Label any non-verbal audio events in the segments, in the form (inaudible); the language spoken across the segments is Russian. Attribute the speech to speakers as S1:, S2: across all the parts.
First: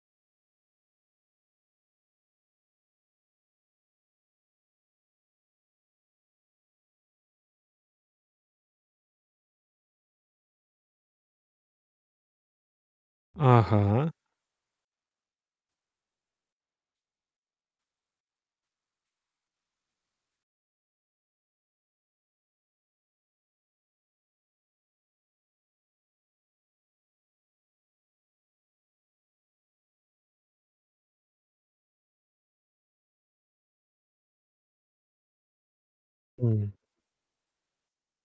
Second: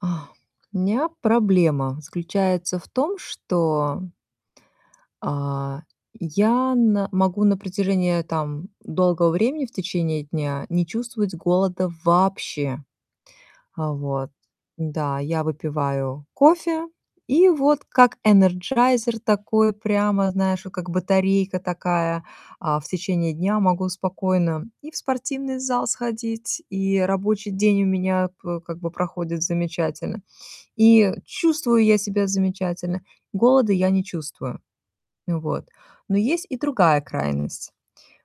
S1: (sighs) А, у меня проблема заключается в том, что а, я на могу на протяжении, там, долгого времени в течение дня не чувствовать голода вообще. А
S2: Ага.
S1: вот, да, я выпиваю кофе и вот, как энерджайзер такой прямо, знаешь, как батарейка такая, а, в течение дня могу спокойно и в спортивный зал сходить, и рабочий день у меня п как бы проходит замечательно, и чувствую я себя замечательно. Голода я не чувствую, вот. Но есть и
S2: М.
S1: другая крайность.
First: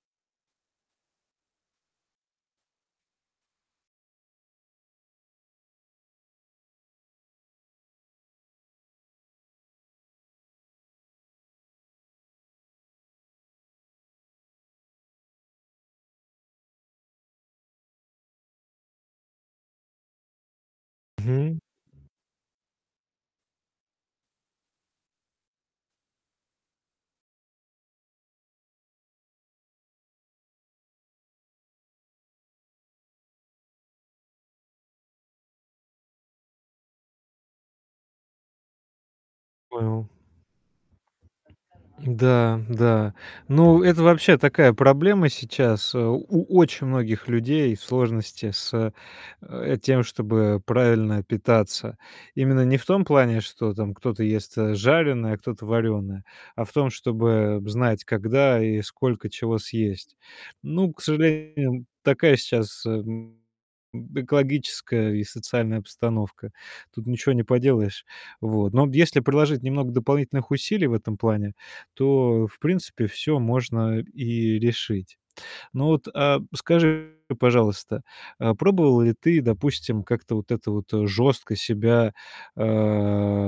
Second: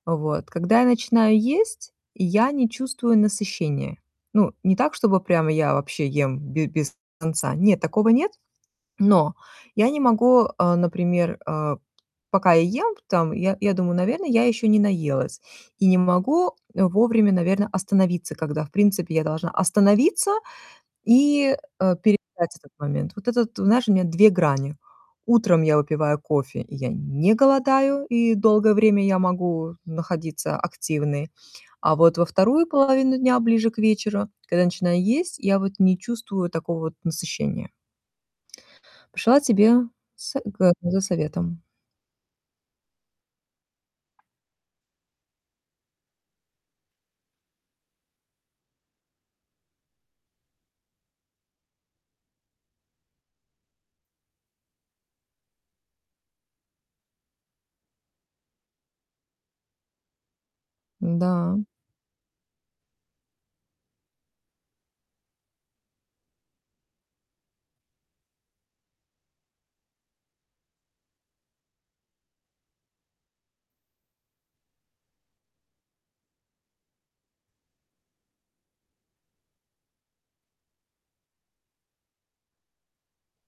S1: Вот, когда я начинаю есть, я не чувствую насыщения. Ну, не так, чтобы прямо я вообще ем б без конца, нет, такого нет, но я не могу, а, например, а, пока я ем, там, я я думаю, наверное, я еще не наелась и не могу, э, вовремя, наверно, остановиться, когда, в принципе, я должна остановиться, и,
S2: Мгм.
S1: э, переждать этот момент. Вот это вот, знаешь, у меня 2 грани. Утром я выпиваю кофе, я не голодаю, и долгое время я могу находиться активной, а вот во 2 половину дня, ближе к вечеру, когда начинаю есть, я вот не чувствую вот такого вот насыщения. Пришла тебе
S2: Понял.
S1: с г за советом.
S2: Да, да. Ну, это вообще такая проблема сейчас. Э, у у очень многих людей сложности с, э, тем, чтобы правильно питаться. Именно не в том плане, что там кто-то ест, э, жареное, а кто-то варёное, а в том, чтобы знать, когда и сколько чего съесть. Ну, к
S1: Н-да.
S2: сожалению, такая сейчас, эм, экологическая и социальная постановка. Тут ничего не поделаешь, вот. Но вот если приложить немного дополнительных усилий в этом плане, то, в принципе, всё можно и решить. Ну вот, э, скажи, пожалуйста, э, пробовала ли ты, допустим, как-то вот это вот жёстко себя, э,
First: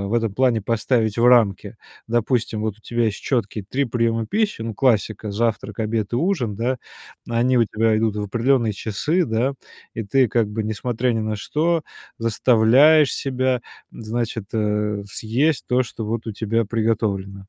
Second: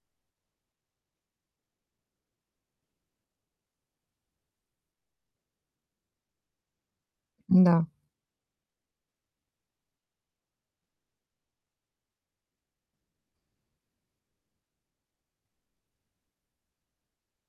S2: в этом плане поставить в рамки? Допустим, вот у тебя есть чёткие 3 приёма пищи, ну, классика- завтрак, обед и ужин, да? Они у
S1: Н-да.
S2: тебя идут в определённые часы, да? И ты как бы, несмотря ни на что, заставляешь себя, значит, э, съесть то, что вот у тебя приготовлено.